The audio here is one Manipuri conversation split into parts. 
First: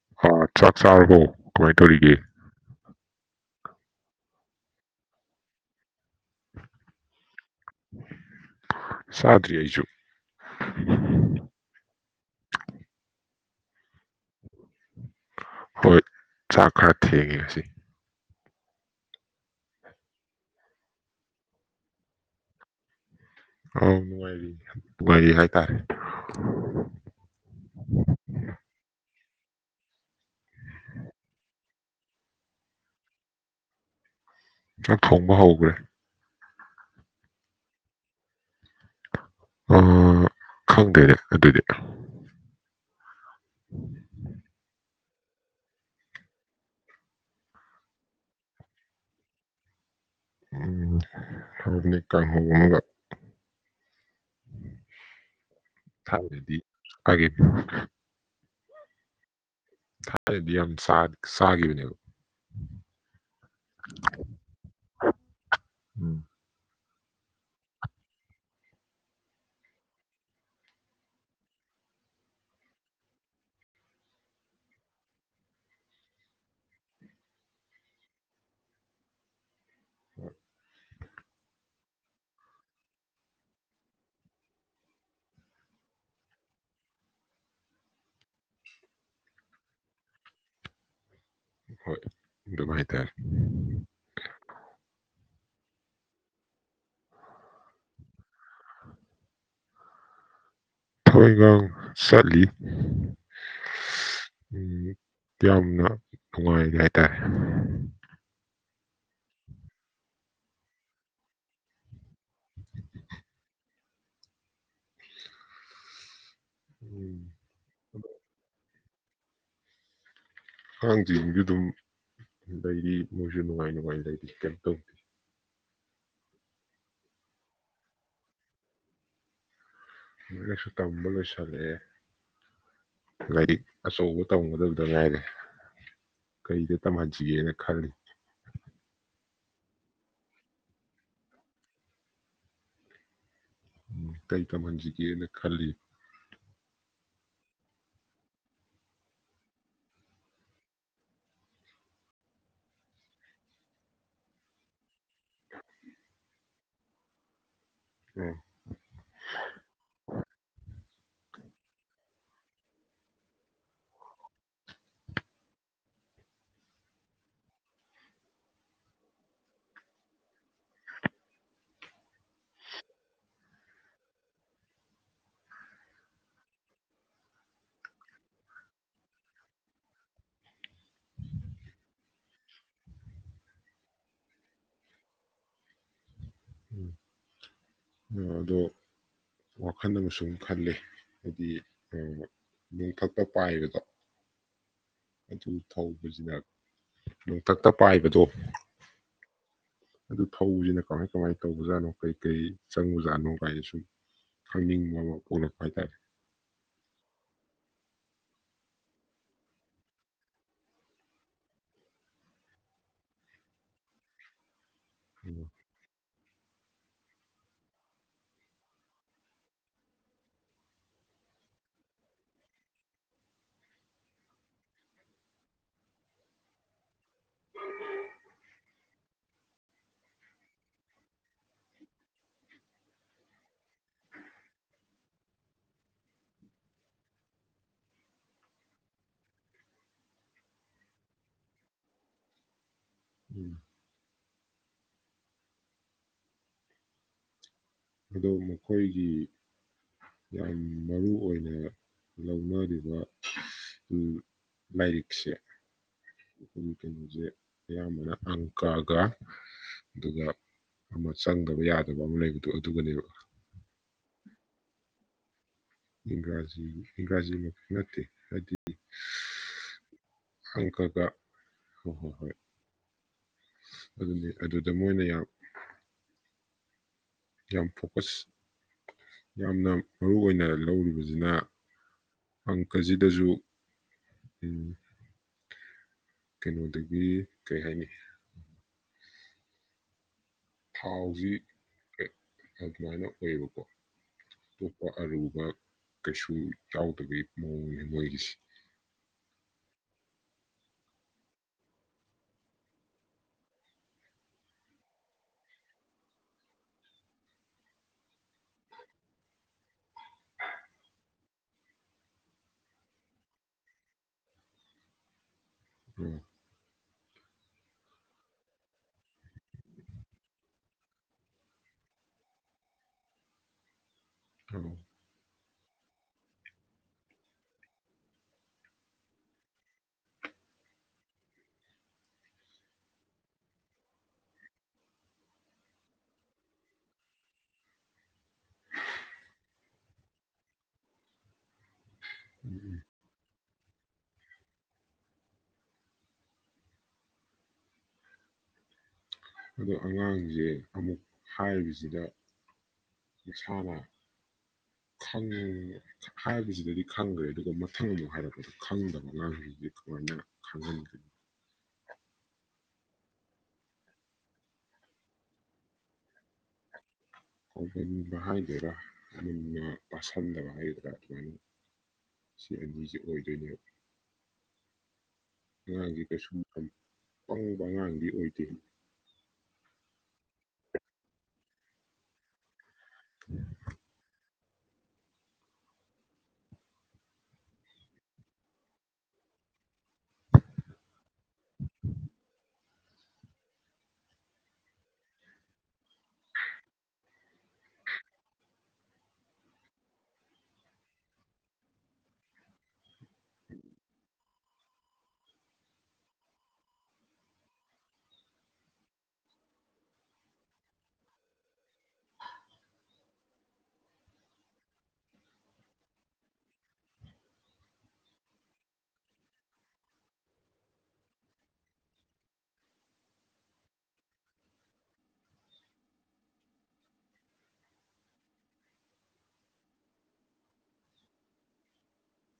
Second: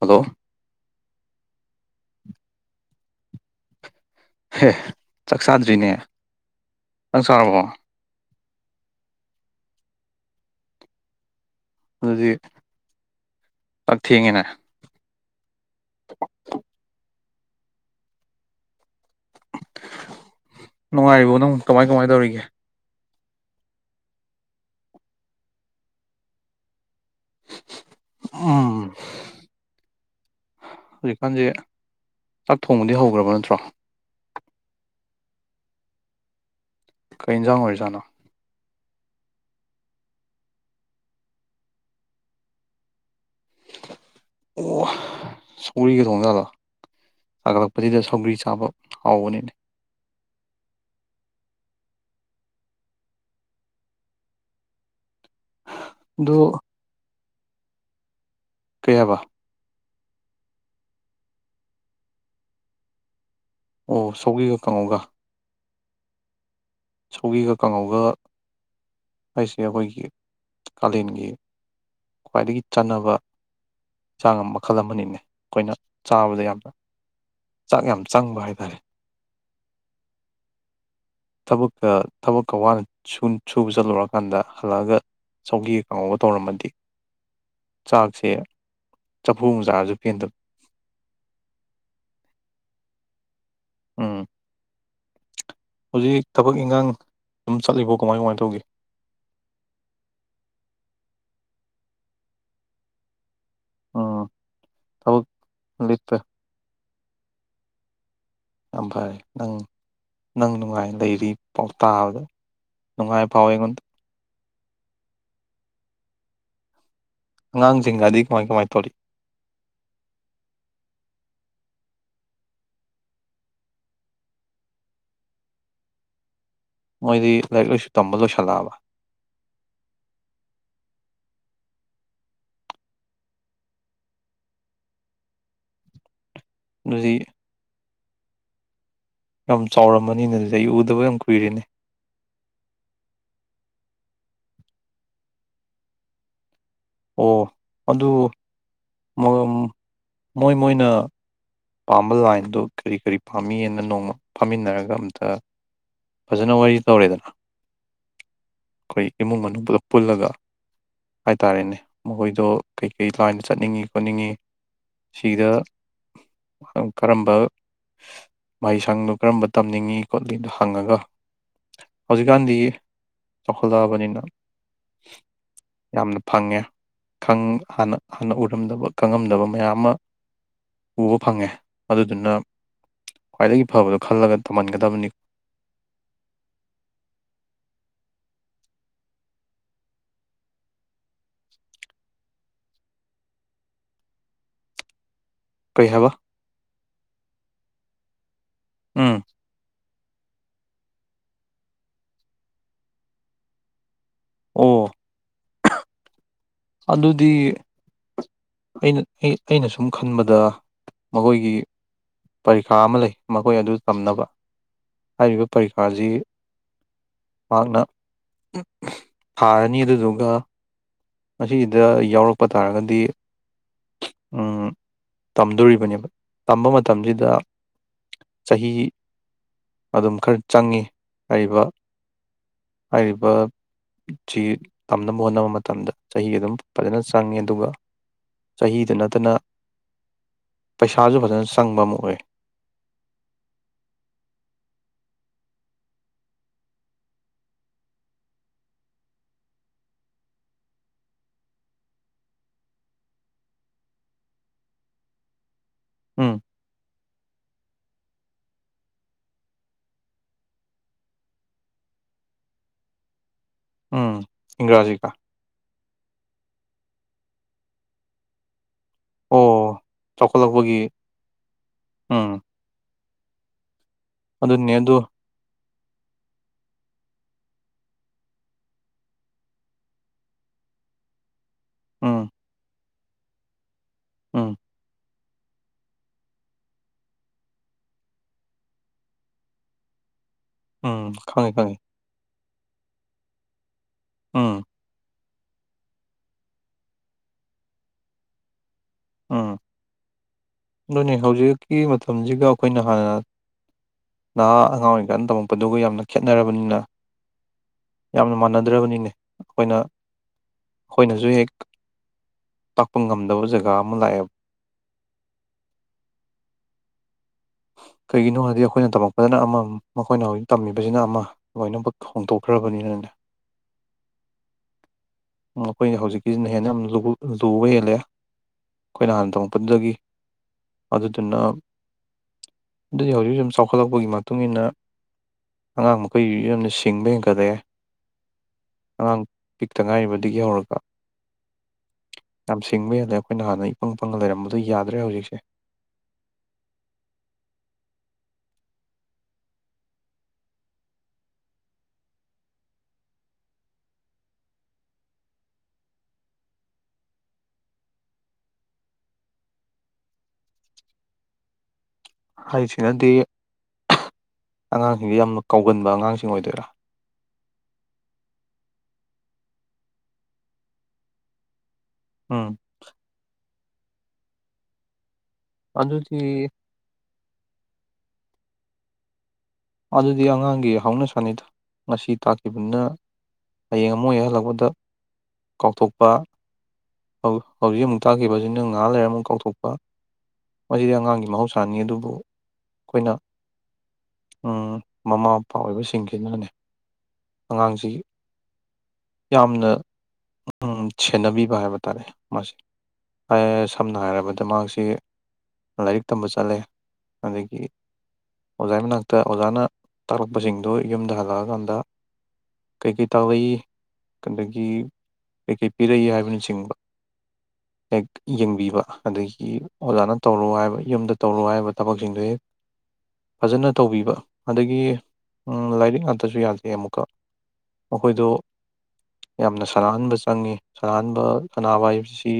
ꯍꯜꯂꯣ ꯑꯣ ꯆ ꯆꯥꯔꯕꯣ ꯀꯃꯥꯏ ꯇꯧꯔꯤꯒꯦ ꯍꯦ ꯆꯥꯛ ꯆꯥꯗ꯭ꯔꯤꯅꯦ ꯆꯥꯔꯕ‌ꯣ ꯆꯥꯗꯔꯤ ꯑꯩꯁꯨ ꯑꯗꯨꯗꯤ ꯆꯥꯛ ꯊꯦꯡꯉꯤꯅꯥ ꯍꯣꯏ ꯆꯥꯛ ꯈꯔ ꯊ‌ꯦꯡꯉ‌ꯦ [unintelligible] ꯅꯨꯡꯉꯥꯏꯔꯤꯕ‌ꯣ ꯅꯪꯕꯨ ꯀꯃꯥꯏ ꯀꯃꯥꯏ ꯇꯧꯔꯤꯒꯦ ꯑꯥꯎ ꯅꯨꯡꯉꯥꯏꯔꯤ ꯅꯨꯡꯉꯥꯏꯔꯤ ꯍꯥꯏꯇꯥꯔꯦ ꯎꯝ ꯍꯧꯖꯤꯛꯀꯥꯟꯁꯦ ꯆꯥꯛ ꯊꯣꯡꯕꯗꯤ ꯍꯧꯈ꯭ꯔꯕ ꯅꯠꯇ꯭ꯔꯣ ꯆꯥꯛ ꯊꯣꯡꯕ ꯍꯧꯈ꯭ꯔꯦ ꯀꯩ ꯏꯟꯖꯥꯡ ꯑꯣꯏꯔꯖꯥꯠꯅꯣ ꯑꯝ ꯈꯪꯗ‌ꯦꯅꯦ ꯑꯗꯨꯗꯤ ꯑꯣ ꯁꯧꯒ꯭ꯔꯤꯒ ꯊꯣꯡꯖꯥꯠꯂ‌ꯣ ꯁꯥꯒꯠꯂꯛꯄꯁꯤꯗ ꯁꯧꯒꯔꯤ ꯆꯥꯕ ꯍꯥꯎꯕꯅꯤꯅꯦ ꯎꯝ [unintelligible] ꯀꯪꯍꯧ ꯑꯃꯒ ꯊꯥꯕꯗꯗꯤ ꯑꯗꯣ ꯍꯥꯏꯌ [unintelligible] ꯀꯩꯍꯥꯏꯕꯥ ꯊꯥꯏꯗꯤ ꯌꯥꯝ ꯁꯥꯥꯈꯤꯕꯅꯦꯕ ꯑꯣ ꯁꯣꯛꯒꯤꯒ ꯀꯪꯉꯣꯒ ꯁꯣꯒꯤꯒ ꯀꯥꯡꯉꯧꯒ ꯍꯥꯏꯁꯦ ꯑꯩꯈꯣꯏꯒꯤ ꯀꯥꯂꯦꯟꯒꯤ ꯈ꯭ꯋꯥꯏꯗꯒꯤ ꯆꯥꯟꯅꯕ ꯆꯟꯁꯥꯡ ꯃꯈꯜ ꯑꯃꯅꯤꯅꯦ ꯑꯩꯈꯣꯏꯅ ꯆꯥꯕꯗ ꯌꯥꯝꯅ ꯆꯥꯛ ꯌꯥꯝ ꯆꯪꯕ ꯍꯥꯏ ꯇꯥꯔꯦ ꯎꯝ ꯊꯕꯛꯀ ꯊꯕꯛꯀ ꯋꯥꯅ ꯁꯨꯕ ꯆꯠꯂꯨꯔꯀꯥꯟꯗ ꯍꯜꯂꯛꯑꯒ ꯆꯧꯒꯤ ꯀꯥꯡꯉꯧꯕ ꯇꯧꯔꯝꯃꯗꯤ ꯆꯥꯛꯁꯦ ꯆꯐꯨ ꯆꯥꯔꯁꯨ ꯄꯦꯟꯗꯕ ꯍꯣꯏꯗꯚꯥꯏ ꯇꯔ ꯎꯝ ꯍꯧꯖꯤꯛ ꯊꯕꯛ ꯏꯟꯈꯥꯡ ꯑꯗꯨꯝ ꯆꯠꯂꯤꯕꯣ ꯀꯃꯥꯏ ꯀꯃꯥꯏꯅ ꯇꯧꯒꯦ ꯃꯣꯏꯒ ꯁꯥꯂꯤ ꯎꯝ ꯎꯝ ꯊꯕꯛ ꯌꯥꯝꯅ ꯂꯦꯞꯄ ꯅꯨꯡꯉꯥꯏꯖ ꯍꯥꯏ ꯌꯥꯝ ꯐꯔꯦ ꯅꯪ ꯅꯪ ꯅꯨꯡꯉꯥꯏ ꯂꯩꯔꯤ ꯄꯥꯎꯇꯥꯕꯗ ꯅꯨꯡꯉꯥꯏ ꯐꯥꯎꯋꯦ ꯑꯩꯉꯣꯟꯗ ꯑꯉꯥꯡꯁꯤꯡꯒꯗꯤ ꯀꯃꯥꯏ ꯀꯃꯥꯏꯅ ꯇꯧꯔꯤ ꯍꯥꯡꯖꯁꯨ ꯑꯗꯨꯝ ꯂꯩꯔꯤ ꯃꯣꯏꯁꯨ ꯅꯨꯡꯉꯥꯏ ꯅꯨꯡꯉꯥꯏ ꯂꯩꯔꯤ ꯀꯩꯅꯝ ꯇꯧꯗꯦ ꯃꯣꯏꯗꯤ ꯂꯥꯏꯔꯤꯛ ꯂꯥꯏꯁꯨ ꯇꯝꯕ ꯂꯣꯏꯁꯜꯂꯛꯑꯕ ꯂꯥꯏꯛ ꯂꯥꯏꯁꯨ ꯇꯝꯕ ꯂꯣꯏꯁꯤꯜꯂꯛꯑꯦ ꯂꯥꯏꯔꯤꯛ ꯑꯆꯧꯕ ꯇꯝꯒꯗꯕꯗ ꯉ ꯍꯥꯏꯔꯦ ꯀꯩꯗ ꯑꯗꯨꯗꯤ ꯇꯝꯍꯟꯁꯤꯒꯦꯅ ꯈꯜꯂꯤꯅꯤ ꯌꯥꯝ ꯆꯥꯎꯔꯝꯃꯅꯤꯅ ꯂꯩ ꯎꯗꯕ ꯌꯥꯝ ꯀꯨꯏꯔꯅꯤ ꯀꯔꯤ ꯇꯝꯍꯟꯁꯤꯒꯦꯅ ꯈꯜꯂꯤ ꯑꯣ ꯑꯗꯨ ꯃꯣꯏ ꯃꯣꯏꯅ ꯄꯥꯝꯕ ꯂꯥꯏꯟꯗꯨ ꯀꯔꯤ ꯀꯔꯤ ꯄꯥꯝꯃꯤꯅ ꯅꯣꯡꯃ ꯐꯝꯃꯤꯟꯅꯔꯒ ꯑꯝꯇ ꯐꯖꯅ ꯋꯥꯔꯤ ꯇꯧꯔꯦꯗꯅ ꯑꯥ ꯑꯩꯈꯣꯏ ꯏꯃꯨꯡ ꯃꯅꯨꯡꯗ ꯄꯨꯜꯂꯒ ꯍꯥꯏꯇꯥꯥꯔꯦꯅꯦ ꯃꯈꯣꯏꯗꯣ ꯀꯩꯀꯩ ꯂꯥꯏꯟꯗ ꯆꯠꯅꯤꯡꯉꯤ ꯈꯣꯠꯅꯤꯡꯉꯤ ꯁꯤꯗ ꯀꯔꯝꯕ ꯃꯍꯩꯁꯪꯗꯣ ꯀꯔꯝꯕ ꯇꯝꯅꯤꯡꯉꯤ ꯈꯣꯠꯂꯤꯗꯣ ꯍꯪꯉꯒ ꯍꯧꯖꯤꯛꯀꯥꯟꯗꯤ ꯆꯥꯎꯈꯠꯂꯛꯑꯕꯅꯤꯅ ꯌꯥꯝꯅ ꯐꯪꯉꯦꯥꯟꯅ ꯍꯥꯟꯅ ꯎꯔꯝꯗꯕ ꯈꯪꯉꯝꯗꯕ ꯃꯌꯥꯝ ꯑꯃ ꯎꯕ ꯐꯪꯉꯦ ꯑꯗꯨꯗꯨꯅ ꯈ꯭ꯋꯥꯏꯗꯒꯤ ꯐꯕꯗꯣ ꯈꯜꯂꯒ ꯊꯝꯍꯟꯒꯗꯕꯅꯤꯣ ꯎꯝ ꯑꯗꯣ ꯋꯥꯈꯜ ꯑꯃꯁ ꯈꯜꯂꯤ ꯍꯥꯏꯗꯤ ꯅꯣꯡꯊꯛꯇ ꯄꯥꯏꯕꯗꯣ ꯑꯗꯨ ꯀꯩ ꯍꯥꯏꯕ ꯊꯧꯕꯁꯤꯅ ꯅꯣꯡꯊꯛꯇ ꯄꯥꯏꯕꯗꯣ ꯎꯝ ꯑꯗꯨ ꯐꯧꯁꯤꯅ ꯀꯃꯥꯏ ꯀꯃꯥꯏꯅ ꯇꯧꯕꯖꯥꯠꯅꯣ ꯀꯩ ꯀꯩ ꯆꯪꯕꯖꯥꯠꯅꯣ ꯀꯥꯏꯅ ꯁꯨꯝ ꯑꯣ ꯑꯩꯂ ꯍ ꯀꯔꯦ ꯑꯗꯨꯗꯤ ꯑꯩꯅ ꯑꯩꯅ ꯁꯨꯝ ꯈꯟꯕꯗ ꯃꯈꯣꯏꯒꯤ ꯄꯔꯤꯈꯥ ꯑꯃ ꯂꯩ ꯃꯈꯣꯏ ꯑꯗꯨ ꯇꯝꯅꯕ ꯍꯥꯏꯔꯤꯕ ꯎꯝ ꯄꯔꯤꯈꯥꯁꯤ ꯃꯍꯥꯛꯅ ꯊꯥꯔꯅꯤ ꯑꯗꯨꯗꯨꯒ ꯃꯁꯤꯗ ꯌꯥꯎꯔꯛꯄ ꯇꯥꯔꯒꯗꯤ ꯇꯝꯗꯣꯔꯤꯕꯅꯦꯕ ꯇꯝꯕ ꯃꯇꯝꯁꯤꯗ ꯆꯍꯤ ꯑꯗꯨꯝ ꯈꯔ ꯆꯪꯉꯤ ꯍꯥꯏꯔꯤꯕ ꯍꯥꯏꯔꯤꯕꯁꯤ ꯇꯝꯅꯕ ꯍꯣꯠꯅꯕ ꯃꯇꯝꯗ ꯆꯍꯤ ꯑꯗꯨꯝ ꯐꯖꯅ ꯆꯪꯉꯤ ꯑꯗꯨꯒ ꯆꯍꯤꯗ ꯅꯠꯇꯅ ꯄꯩꯁꯥꯁꯨ ꯐꯖꯅ ꯆꯪꯕ ꯑꯃ ꯑꯣꯏ ꯎꯝ ꯑꯗꯣ ꯃꯈꯣꯏꯒꯤ ꯌꯥꯝ ꯃꯔꯨ ꯑꯣꯏꯅ ꯂꯧꯅꯔꯤꯕ ꯂꯥꯏꯔꯤꯛꯁꯦ ꯎꯝ ꯈ ꯀꯕꯨꯖꯦ ꯑꯌꯥꯝꯕꯅ ꯑꯪ ꯀꯒ ꯑꯗꯨꯒ ꯑꯃ ꯆꯪꯗꯕ ꯌꯥꯗꯕ ꯑꯃ ꯂꯩꯕ ꯑꯗꯨꯒꯅꯦꯕ ꯎꯝ ꯏꯪꯒ꯭ꯔꯥꯖꯤꯒ ꯏꯪꯒꯥꯖꯤ ꯏꯪꯒꯥꯖꯤꯃ ꯅꯠꯇꯦ ꯍꯥꯏꯗꯤ ꯑꯣ ꯆꯥꯎꯈꯠꯂꯛꯄꯒꯤ ꯑꯪꯀꯒ ꯍꯣꯏ ꯍꯣꯏ ꯎꯝ ꯍꯣꯏ ꯑꯗꯨꯅꯤ ꯑꯗꯨꯗ ꯑꯗꯨꯅꯦ ꯑꯗꯨ ꯃꯣꯏꯅ ꯌꯥꯝ ꯌꯥꯝ ꯐꯣꯀꯁ ꯌꯥꯝꯅ ꯃꯔꯨ ꯑꯣꯏꯅ ꯂꯧꯔꯤꯕꯖꯤꯅ ꯎꯝ ꯑꯪꯀ ꯀꯖꯤꯗꯖꯨ ꯎꯝ ꯀꯩꯅꯣꯗꯒꯤ ꯀꯩ ꯍꯥꯏꯅꯤ ꯎꯝ ꯊꯥꯎꯖꯤ ꯈꯪꯉꯦ ꯈꯪꯉꯦ ꯑꯗꯨꯃꯥꯏꯅ ꯑꯣꯏꯌꯦꯕꯀꯣ ꯎꯝ ꯑꯇꯣꯞꯄ ꯑꯔꯨ ꯑꯥ ꯀꯩꯁꯨ ꯌꯥꯎꯗꯕꯤ ꯃꯑꯣꯡ ꯅꯤ ꯃꯨꯒꯤꯁꯤ ꯑꯥ ꯗꯨꯅꯦ ꯍꯧꯖꯤꯛꯀꯤ ꯃꯇꯝꯖꯤꯒ ꯑꯈꯣꯏꯅ ꯍꯥꯟꯅ ꯅꯍꯥ ꯑꯉꯥꯡ ꯑꯣꯏꯔꯤꯀꯥꯟ ꯇꯝꯃꯛꯄꯗꯨꯒ ꯌꯥꯝꯅ ꯈꯦꯠꯅꯔꯕꯅꯤꯅ ꯌꯥꯝꯅ ꯃꯥꯟꯅꯗ꯭ꯔꯕꯅꯤꯅꯦ ꯑꯈꯣꯏꯅ ꯑꯈꯣꯏꯩꯅꯖꯨ ꯍꯦꯛ ꯇꯥꯛꯄ ꯉꯝꯗꯕ ꯖꯒꯥ ꯑꯃ ꯂꯥꯛꯑꯦꯕ ꯎꯝ ꯀꯩꯒꯤꯅꯣ ꯍꯥꯏꯗꯤ ꯑꯈꯣꯏꯅ ꯇꯝꯃꯛꯄꯗꯅ ꯑꯃ ꯃꯈꯣꯏꯅ ꯍꯧꯖꯤꯛ ꯇꯝꯃꯤꯕꯖꯤꯅ ꯑꯃ ꯂꯣꯏꯅꯕꯛ ꯍꯣꯡꯗꯣꯛꯈ꯭ꯔꯕꯅꯤꯅꯅꯦ [unintelligible] ꯑꯥ ꯑꯈꯣꯏ ꯍꯧꯖꯤꯛꯀꯤꯖꯤꯅ ꯍꯦꯟ ꯌꯥꯝ ꯂꯨ ꯂꯨꯕ ꯍꯦꯜꯂꯦ ꯑꯈꯣꯏꯅ ꯍꯥꯟ ꯇꯝꯃꯛꯄꯗꯨꯗꯒꯤ ꯑꯗꯨꯗꯨꯅ ꯗꯨꯗꯤ ꯍꯧꯖꯤꯖꯤꯛ ꯆꯥꯎꯈꯠꯂꯛꯄꯒꯤ ꯃꯇꯨꯡ ꯏꯟꯅ ꯑꯉꯥꯡ ꯃꯈꯩ ꯌꯥꯝꯅ ꯁꯤꯡꯕ ꯍꯦꯟꯀꯠꯂꯦ ꯑꯉꯥꯡ ꯄꯤꯛꯇ ꯉꯥꯏꯔꯤꯕꯗꯒꯤ ꯍꯧꯔꯒ ꯎꯝ ꯎꯝ ꯌꯥꯝꯁꯤꯡꯕ ꯍꯦꯜꯂꯦꯞ ꯈꯣꯏꯅ ꯍꯥꯟꯅ ꯏꯄꯪ ꯄꯪꯉ ꯂꯩꯔꯝꯕꯗꯣ ꯌꯥꯗ꯭ꯔꯦ ꯍꯧꯖꯤꯛꯁꯦ ꯑꯗꯣ ꯑꯉꯥꯡꯖꯦ ꯑꯃꯨꯛ ꯍꯥꯏꯕꯖꯤꯗ ꯏꯁꯥꯅ ꯈꯪ ꯍꯥꯏꯕꯖꯤꯗꯗꯤ ꯈꯪꯒꯔ꯭ꯦ ꯑꯗꯨꯒ ꯃꯊꯪ ꯑꯃꯨꯛ ꯍꯥꯏꯔꯛꯄꯗ ꯈꯪꯗꯕ ꯑꯉꯥꯡꯒꯩꯖꯤꯗꯤ ꯀꯃꯥꯏꯅ ꯈꯪꯍꯟꯒꯦ ꯍꯥꯏꯁꯤꯅꯗꯤ ꯑꯉꯥꯡꯁꯤꯡꯁꯤ ꯌꯥꯝꯅ ꯀꯥꯎꯒꯟꯕ ꯑꯉꯥꯡꯁꯤꯡ ꯑꯣꯏꯗꯣꯏꯔꯥ ꯀꯥꯎꯒꯟꯕ ꯍꯥꯏꯗꯣꯏꯔꯥ ꯃꯨꯟꯅ ꯄꯥꯁꯟꯗꯕ ꯍꯥꯏꯒꯗꯔꯥ ꯑꯗꯨꯃꯥꯏꯅ ꯁꯤ ꯎꯝ ꯑꯅꯤꯖꯦ ꯑꯣꯏꯗꯣꯏꯅꯦꯕ ꯑꯉꯥꯡꯖꯤ ꯑꯗꯨꯗꯤ ꯀꯩꯁꯨ ꯄꯪꯕ ꯑꯉꯥꯡꯗꯤ ꯑꯣꯏ [unintelligible] ꯑꯗꯨꯗꯤ ꯑꯉꯥꯡꯒꯤ ꯍꯧꯅꯁꯥꯅꯤꯗ ꯉꯁꯤ ꯇꯥꯛꯈꯤꯕꯅꯤꯅ ꯍꯌꯦꯡ ꯑꯃꯨꯛ ꯍꯦꯛ ꯍꯜꯂꯛꯄꯗ ꯗ ꯀꯥꯎꯊꯣꯛꯄ ꯍꯧ ꯍꯧꯖꯤꯛ ꯑꯃꯨꯛ ꯇꯥꯛꯈꯤꯕꯖꯤꯅ ꯉꯍꯥꯛ ꯂꯩꯔ ꯑꯃꯨꯛ ꯀꯥꯎꯊꯣꯛꯄ ꯃꯁꯤꯗꯤ ꯑꯉꯥꯡꯒꯤ ꯃꯍꯧꯁꯥꯅꯤ ꯑꯗꯨꯕꯨ ꯑꯩꯈꯣꯏꯅ ꯑꯥ ꯃꯃꯥ ꯃꯄꯥ ꯑꯣꯏꯕꯁꯤꯡꯁꯤꯅꯅꯦ ꯑꯉꯥꯡꯁꯤ ꯌꯥꯝꯅ ꯑꯝ ꯁꯦꯟꯅꯕꯤꯕ ꯍꯥꯏꯕ ꯇꯥꯔꯦ ꯃꯥꯁꯤ [unintelligible] ꯁꯝꯅ ꯍꯥꯏꯔꯕꯗ ꯃꯍꯥꯛꯁꯤ ꯂꯥꯏꯔꯤꯛ ꯇꯝꯕ ꯆꯠꯂꯦ ꯑꯗꯒꯤ ꯑꯣꯖꯥꯏ ꯃꯅꯥꯛꯇ ꯑꯣꯖꯥꯅ ꯇꯥꯛꯂꯛꯄꯁꯤꯡꯗꯨ ꯌꯨꯝꯗ ꯍꯜꯂꯑꯀꯥꯟꯗ ꯀꯩꯀꯩ ꯇꯥꯛꯂꯛꯏ ꯑꯗꯒꯤ ꯀꯩꯀꯩ ꯄꯤꯔꯛꯏ ꯍꯥꯏꯕꯅꯆꯤꯡꯕ ꯍꯦꯛ ꯌꯦꯡꯕꯤꯕ ꯑꯗꯒꯤ ꯑꯣꯖꯥꯅ ꯇꯧꯔꯣ ꯍꯥꯏꯕ ꯌꯨꯝꯗ ꯇꯧꯔꯣ ꯍꯥꯏꯕ ꯊꯕꯛꯁꯤꯡꯗꯣ ꯍꯦꯛ ꯐꯖꯅ ꯇꯧꯕꯤꯕ ꯑꯗꯒꯤ ꯎꯝ ꯂꯥꯏꯔꯤꯛ ꯉꯥꯇꯖꯨ ꯌꯥꯗꯦ ꯑꯃꯨꯛꯀ ꯃꯈꯣꯏꯗꯣ ꯌꯥꯝꯅ ꯁꯥꯟꯅꯍꯟꯕ ꯆꯪꯉꯤ ꯁꯥꯟꯅꯍꯟꯕ ꯁꯥꯟꯅꯕ ꯍꯥꯏꯕꯁꯤ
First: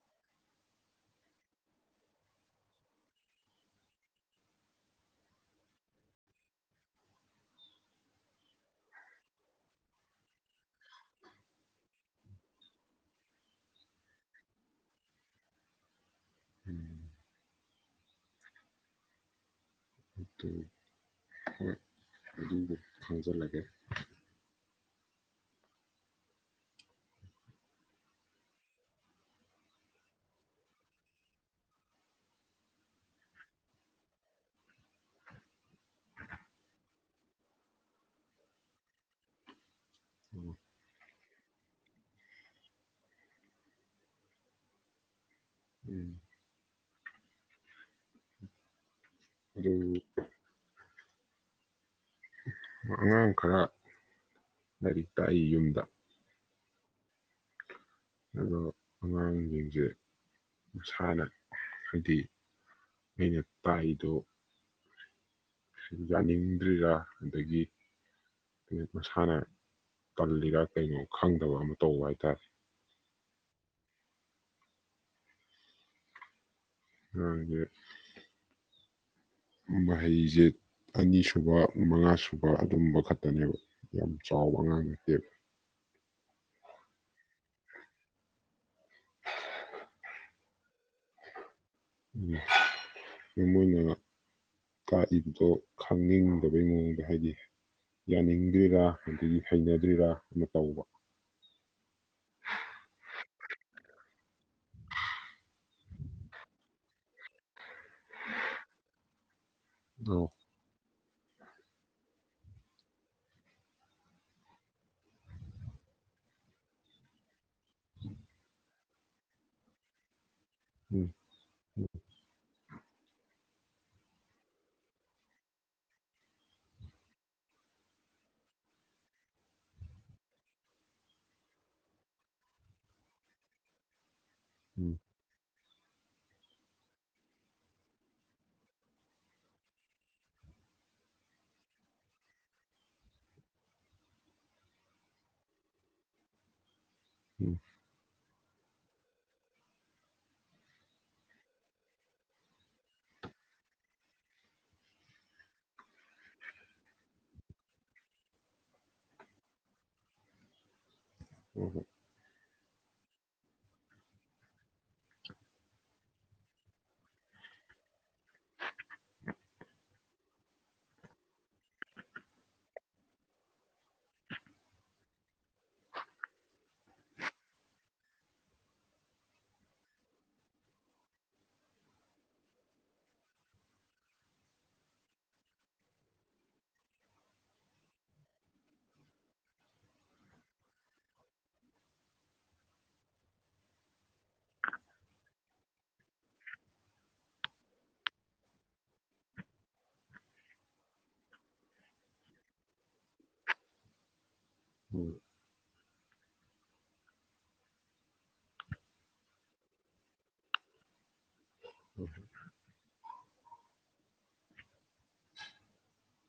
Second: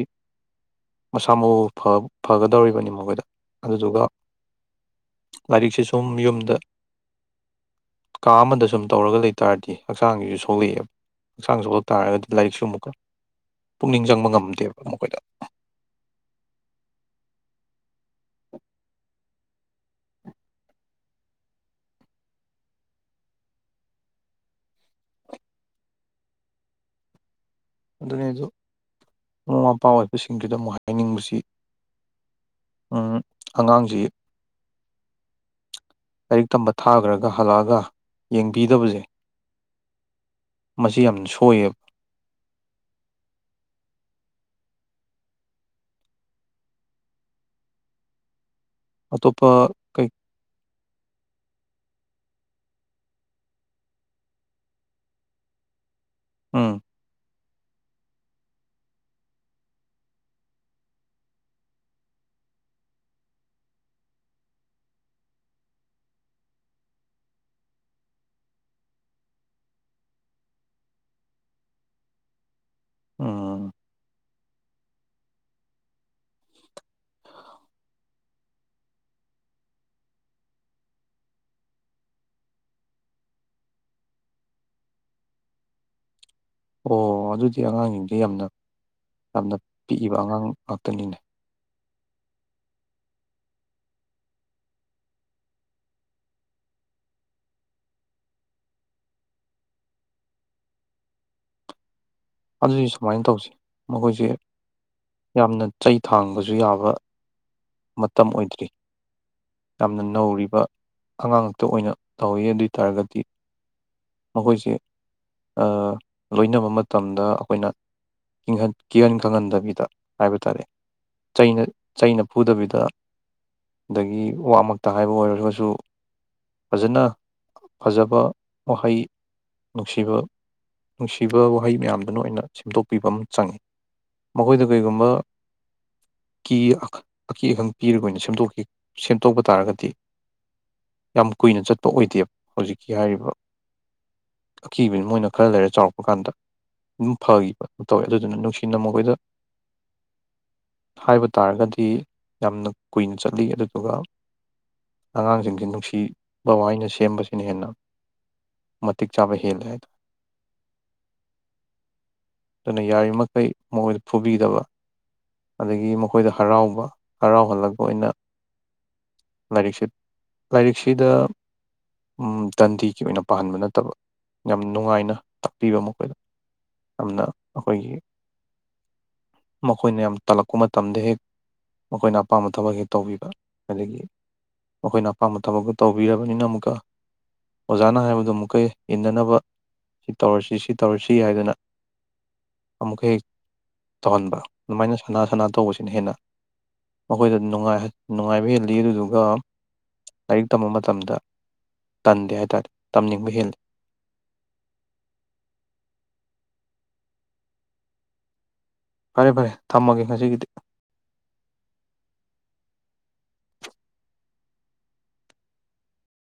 ꯃꯁꯥ ꯃꯎ ꯐ ꯐꯒꯗꯧꯔꯤꯕꯅꯤ ꯃꯈꯣꯏꯗ ꯑꯗꯨꯗꯨꯒ ꯂꯥꯏꯔꯤꯛꯁꯤ ꯁꯨꯝ ꯌꯨꯝꯗ ꯀꯥ ꯑꯃꯗ ꯁꯨꯝ ꯇꯧꯔꯒ ꯂꯩ ꯇꯥꯔꯗꯤ ꯍꯛꯆꯥꯡꯖꯤꯖꯨ ꯁꯣꯛꯂꯛꯑꯦꯕ ꯍꯛꯆꯥꯡ ꯁꯣꯛꯂꯛ ꯇꯥꯔꯒꯗꯤ ꯂꯥꯏꯔꯤꯛꯁꯨ ꯑꯃꯨꯛꯀ ꯄꯨꯛꯅꯤꯡ ꯆꯪꯕ ꯉꯝꯗꯦꯕ ꯃꯈꯣꯏꯗ [inaudible] [inaudible] ꯗꯨ ꯍꯣꯏ ꯑꯗꯨꯒ ꯈꯪꯖꯜꯂꯒꯦ ꯑꯗꯨꯅꯦ ꯑꯗꯨ ꯃꯃꯥ ꯃꯄꯥ ꯑꯣꯏꯕꯁꯤꯡꯗꯨꯗ ꯑꯃꯨꯛ ꯍꯥꯏꯅꯤꯡꯕꯁꯤ ꯎꯝ ꯑꯉꯥꯡꯖꯤ ꯂꯥꯏꯔꯤꯛ ꯇꯝꯕ ꯊꯥꯒꯔ꯭ ꯒ ꯍꯜꯂꯑꯒ ꯌꯦꯡꯕꯤꯗꯕꯖꯦ ꯃꯁꯤ ꯌꯥꯝ ꯁꯣꯏꯌꯦꯕ ꯎꯝ ꯑꯇꯣꯞꯄ ꯑꯗꯨ ꯀꯩ ꯑꯉꯥꯡ ꯈꯔ ꯂꯥꯏꯔꯤꯛ ꯇꯥꯛꯏ ꯌꯨꯝꯗ ꯑꯥ ꯑꯗꯣ ꯑꯉꯥꯡꯁꯤꯡꯁꯦ ꯃꯥꯅ ꯍꯥꯏꯗꯤ ꯑꯩꯅ ꯇꯥꯏꯗꯣ ꯌꯥꯅꯤꯡꯗ꯭ꯔꯤꯔꯥ ꯑꯗꯒꯤ ꯃꯁꯥꯅ ꯄꯜꯂꯤꯔꯥ ꯀꯩꯅꯣ ꯈꯪꯗꯕ ꯑꯃ ꯇꯧꯕ ꯍꯥꯏꯇꯥꯔꯦ ꯎꯝ ꯑꯗꯤ ꯃꯍꯩꯁꯦ ꯑꯅꯤꯁꯨꯕ ꯃꯉꯥꯁꯨꯨꯕ ꯑꯗꯨꯝꯕ ꯈꯛꯇꯅꯦꯕ ꯌꯥꯝ ꯆꯥꯎꯕ ꯑꯉꯥꯡ ꯅꯠꯇꯦꯕ ꯑꯣ ꯑꯗꯨꯗꯤ ꯑꯉꯥꯡꯁꯤꯡꯗ ꯌꯥꯝꯅ ꯌꯥꯝꯅ ꯄꯤꯛꯏꯕ ꯑꯉꯥꯡ ꯉꯥꯛꯇꯅꯤꯅꯦ ꯃꯣꯏꯅ ꯇꯥꯛꯏꯕꯗꯣ ꯈꯪꯅꯤꯡꯗꯕꯩ ꯃꯑꯣꯡꯗ ꯍꯥꯏꯗꯤ ꯌꯥꯅꯤꯡꯗ꯭ꯔꯤꯔꯥ ꯑꯗꯒꯤ ꯍꯩꯅꯗ꯭ꯔꯤꯔꯥ ꯑꯃ ꯇꯧꯕ ꯑꯗꯨꯗꯤ ꯁꯨꯃꯥꯏꯅ ꯇꯧꯁꯤ ꯃꯈꯣꯏꯁꯦ ꯌꯥꯝꯅ ꯆꯩ ꯊꯥꯡꯕꯁꯨ ꯌꯥꯕ ꯃꯇꯝ ꯑꯣꯏꯗ꯭ꯔꯤ ꯌꯥꯝꯅ ꯑꯧ ꯅꯧꯔꯤꯕ ꯑꯉꯥꯡꯇ ꯑꯣꯏꯅ ꯇꯧꯋꯤ ꯑꯗꯨ ꯑꯣꯏꯇꯥꯔꯒꯗꯤ ꯃꯈꯣꯏꯁꯦ ꯂꯣꯏꯅꯕ ꯃꯇꯝꯗ ꯑꯩꯈꯣꯏꯅ ꯀꯤꯍꯟ ꯀꯤꯍꯟ ꯈꯪꯍꯟꯗꯕꯤꯗ ꯍꯥꯏꯕ ꯇꯥꯔꯦ ꯎꯝ ꯆꯩꯅ ꯆꯩꯅ ꯐꯠꯇꯕꯤꯗ ꯑꯗꯒꯤ ꯋꯥꯃꯛꯇ ꯍꯥꯏꯕ ꯑꯣꯏꯔꯔꯒꯁꯨ ꯐꯖꯅ ꯐꯖꯕ ꯋꯥꯍꯩ ꯅꯨꯡꯁꯤꯕ ꯅꯨꯡꯁꯤꯕ ꯋꯥꯍꯩ ꯃꯌꯥꯝꯗꯨꯅ ꯑꯣꯏꯅ ꯁꯦꯝꯗꯣꯛꯄꯤꯕ ꯑꯃ ꯆꯪꯉꯤ ꯃꯈꯣꯏꯗ ꯎꯝ ꯀꯔꯤꯒꯨꯝꯕ ꯀ ꯑ ꯑꯀꯤ ꯑꯈꯪ ꯄꯤꯔꯒ ꯑꯣꯏꯅ ꯁꯦꯝꯗꯣꯛꯈꯤ ꯁꯦꯝꯗꯣꯛꯄ ꯇꯥꯔꯒꯗꯤ ꯌꯥꯝ ꯀꯨꯏꯅ ꯆꯠꯄ ꯑꯣꯏꯗꯦꯕ ꯍꯧꯖꯤꯛꯀꯤ ꯍꯥꯏꯔꯤꯕ ꯑꯀꯤꯕꯅꯤ ꯃꯣꯏꯅ ꯈꯔ ꯂꯩꯔꯦ ꯆꯥꯎꯔꯛꯄ ꯀꯥꯟꯗ ꯑꯗꯨꯝ ꯎꯝ ꯐꯈꯤꯕ ꯇꯧꯋꯦ ꯑꯗꯨꯅ ꯅꯨꯡ ꯑꯅ ꯃꯈꯣꯏꯗ ꯍꯥꯏꯕ ꯇꯥꯔꯒꯗꯤ ꯌꯥꯝꯅ ꯀꯨꯏꯅ ꯆꯠꯂꯤ ꯑꯗꯨꯗꯨꯒ ꯑꯉꯥꯡꯁꯤꯡꯁ ꯅꯨꯡꯁꯤꯕ ꯋꯥꯅ ꯁꯦꯝꯕꯁꯤꯅ ꯍꯦꯟꯅ ꯃꯇꯤꯛ ꯆꯥꯕ ꯍꯦꯜꯂꯦ ꯍꯥꯏꯇꯥꯔꯦ ꯍꯣꯏ ꯍꯣꯏ ꯍꯣꯏ ꯑꯗꯨꯅ ꯌꯥꯔꯤꯕꯃꯈꯩ ꯃꯈꯣꯏꯗ ꯐꯨꯕꯤꯗꯕ ꯑꯗꯒꯤ ꯃꯈꯣꯏꯗ ꯍꯔꯥꯎꯕ ꯍꯔꯥꯎꯍꯜꯂꯒ ꯑꯣꯏꯅ ꯂꯥꯏꯔꯤꯛꯁꯤ ꯂꯥꯏꯔꯤꯛꯁꯤꯗ ꯗꯟꯗꯤꯒꯤ ꯑꯣꯏꯅ ꯄꯥꯍꯟꯕ ꯅꯠꯇꯕ ꯌꯥꯝ ꯅꯨꯡꯉꯥꯏꯅ ꯇꯥꯛꯄꯤꯕ ꯃꯈꯣꯏꯗ ꯌꯥꯝꯅ ꯑꯩꯈꯣꯏꯒꯤ ꯃꯈꯣꯏꯅ ꯌꯥꯝ ꯇꯜꯂꯛꯄ ꯃꯇꯝꯗ ꯍꯦꯛ ꯃꯈꯣꯏꯅ ꯑꯄꯥꯝꯕ ꯊꯕꯛ ꯍꯦꯛ ꯇꯧꯕꯤꯕ ꯑꯗꯒꯤ ꯃꯈꯣꯏꯅ ꯑꯄꯥꯝꯕ ꯊꯕꯛꯇꯣ ꯇꯧꯕꯤꯔꯕꯅꯤꯅ ꯑꯃꯨꯛꯀ ꯑꯣꯖꯥꯅ ꯍꯥꯏꯕꯗꯨꯣ ꯑꯃꯨꯛꯀ ꯍꯦꯛ ꯏꯟꯅꯅꯕ ꯁꯤ ꯇꯧꯔꯁꯤ ꯁꯤ ꯇꯧꯔꯁꯤ ꯍꯥꯏꯗꯅ ꯑꯃꯨꯛꯀ ꯍꯦꯛ ꯇꯧꯍꯟꯕ ꯑꯗꯨꯃꯥꯏꯅ ꯁꯅꯥ ꯁꯅꯥ ꯇꯧꯕꯁꯤꯅ ꯍꯦꯟꯅ ꯃꯈꯣꯏꯗ ꯅꯨꯡꯉꯥꯏꯕ ꯍꯦꯜꯂꯤ ꯑꯗꯨꯗꯨꯒ ꯂꯥꯏꯔꯤꯛ ꯇꯝꯕ ꯃꯇꯝꯗ ꯇꯟꯗꯦ ꯍꯥꯏ ꯇꯥꯔꯦ ꯇꯝꯅꯤꯡꯕ ꯍꯦꯜꯂꯤ ꯎꯝ ꯐꯔꯦ ꯐꯔꯦ ꯊꯝꯃꯒꯦ ꯉꯁꯤꯒꯤꯗꯤ ꯎꯝ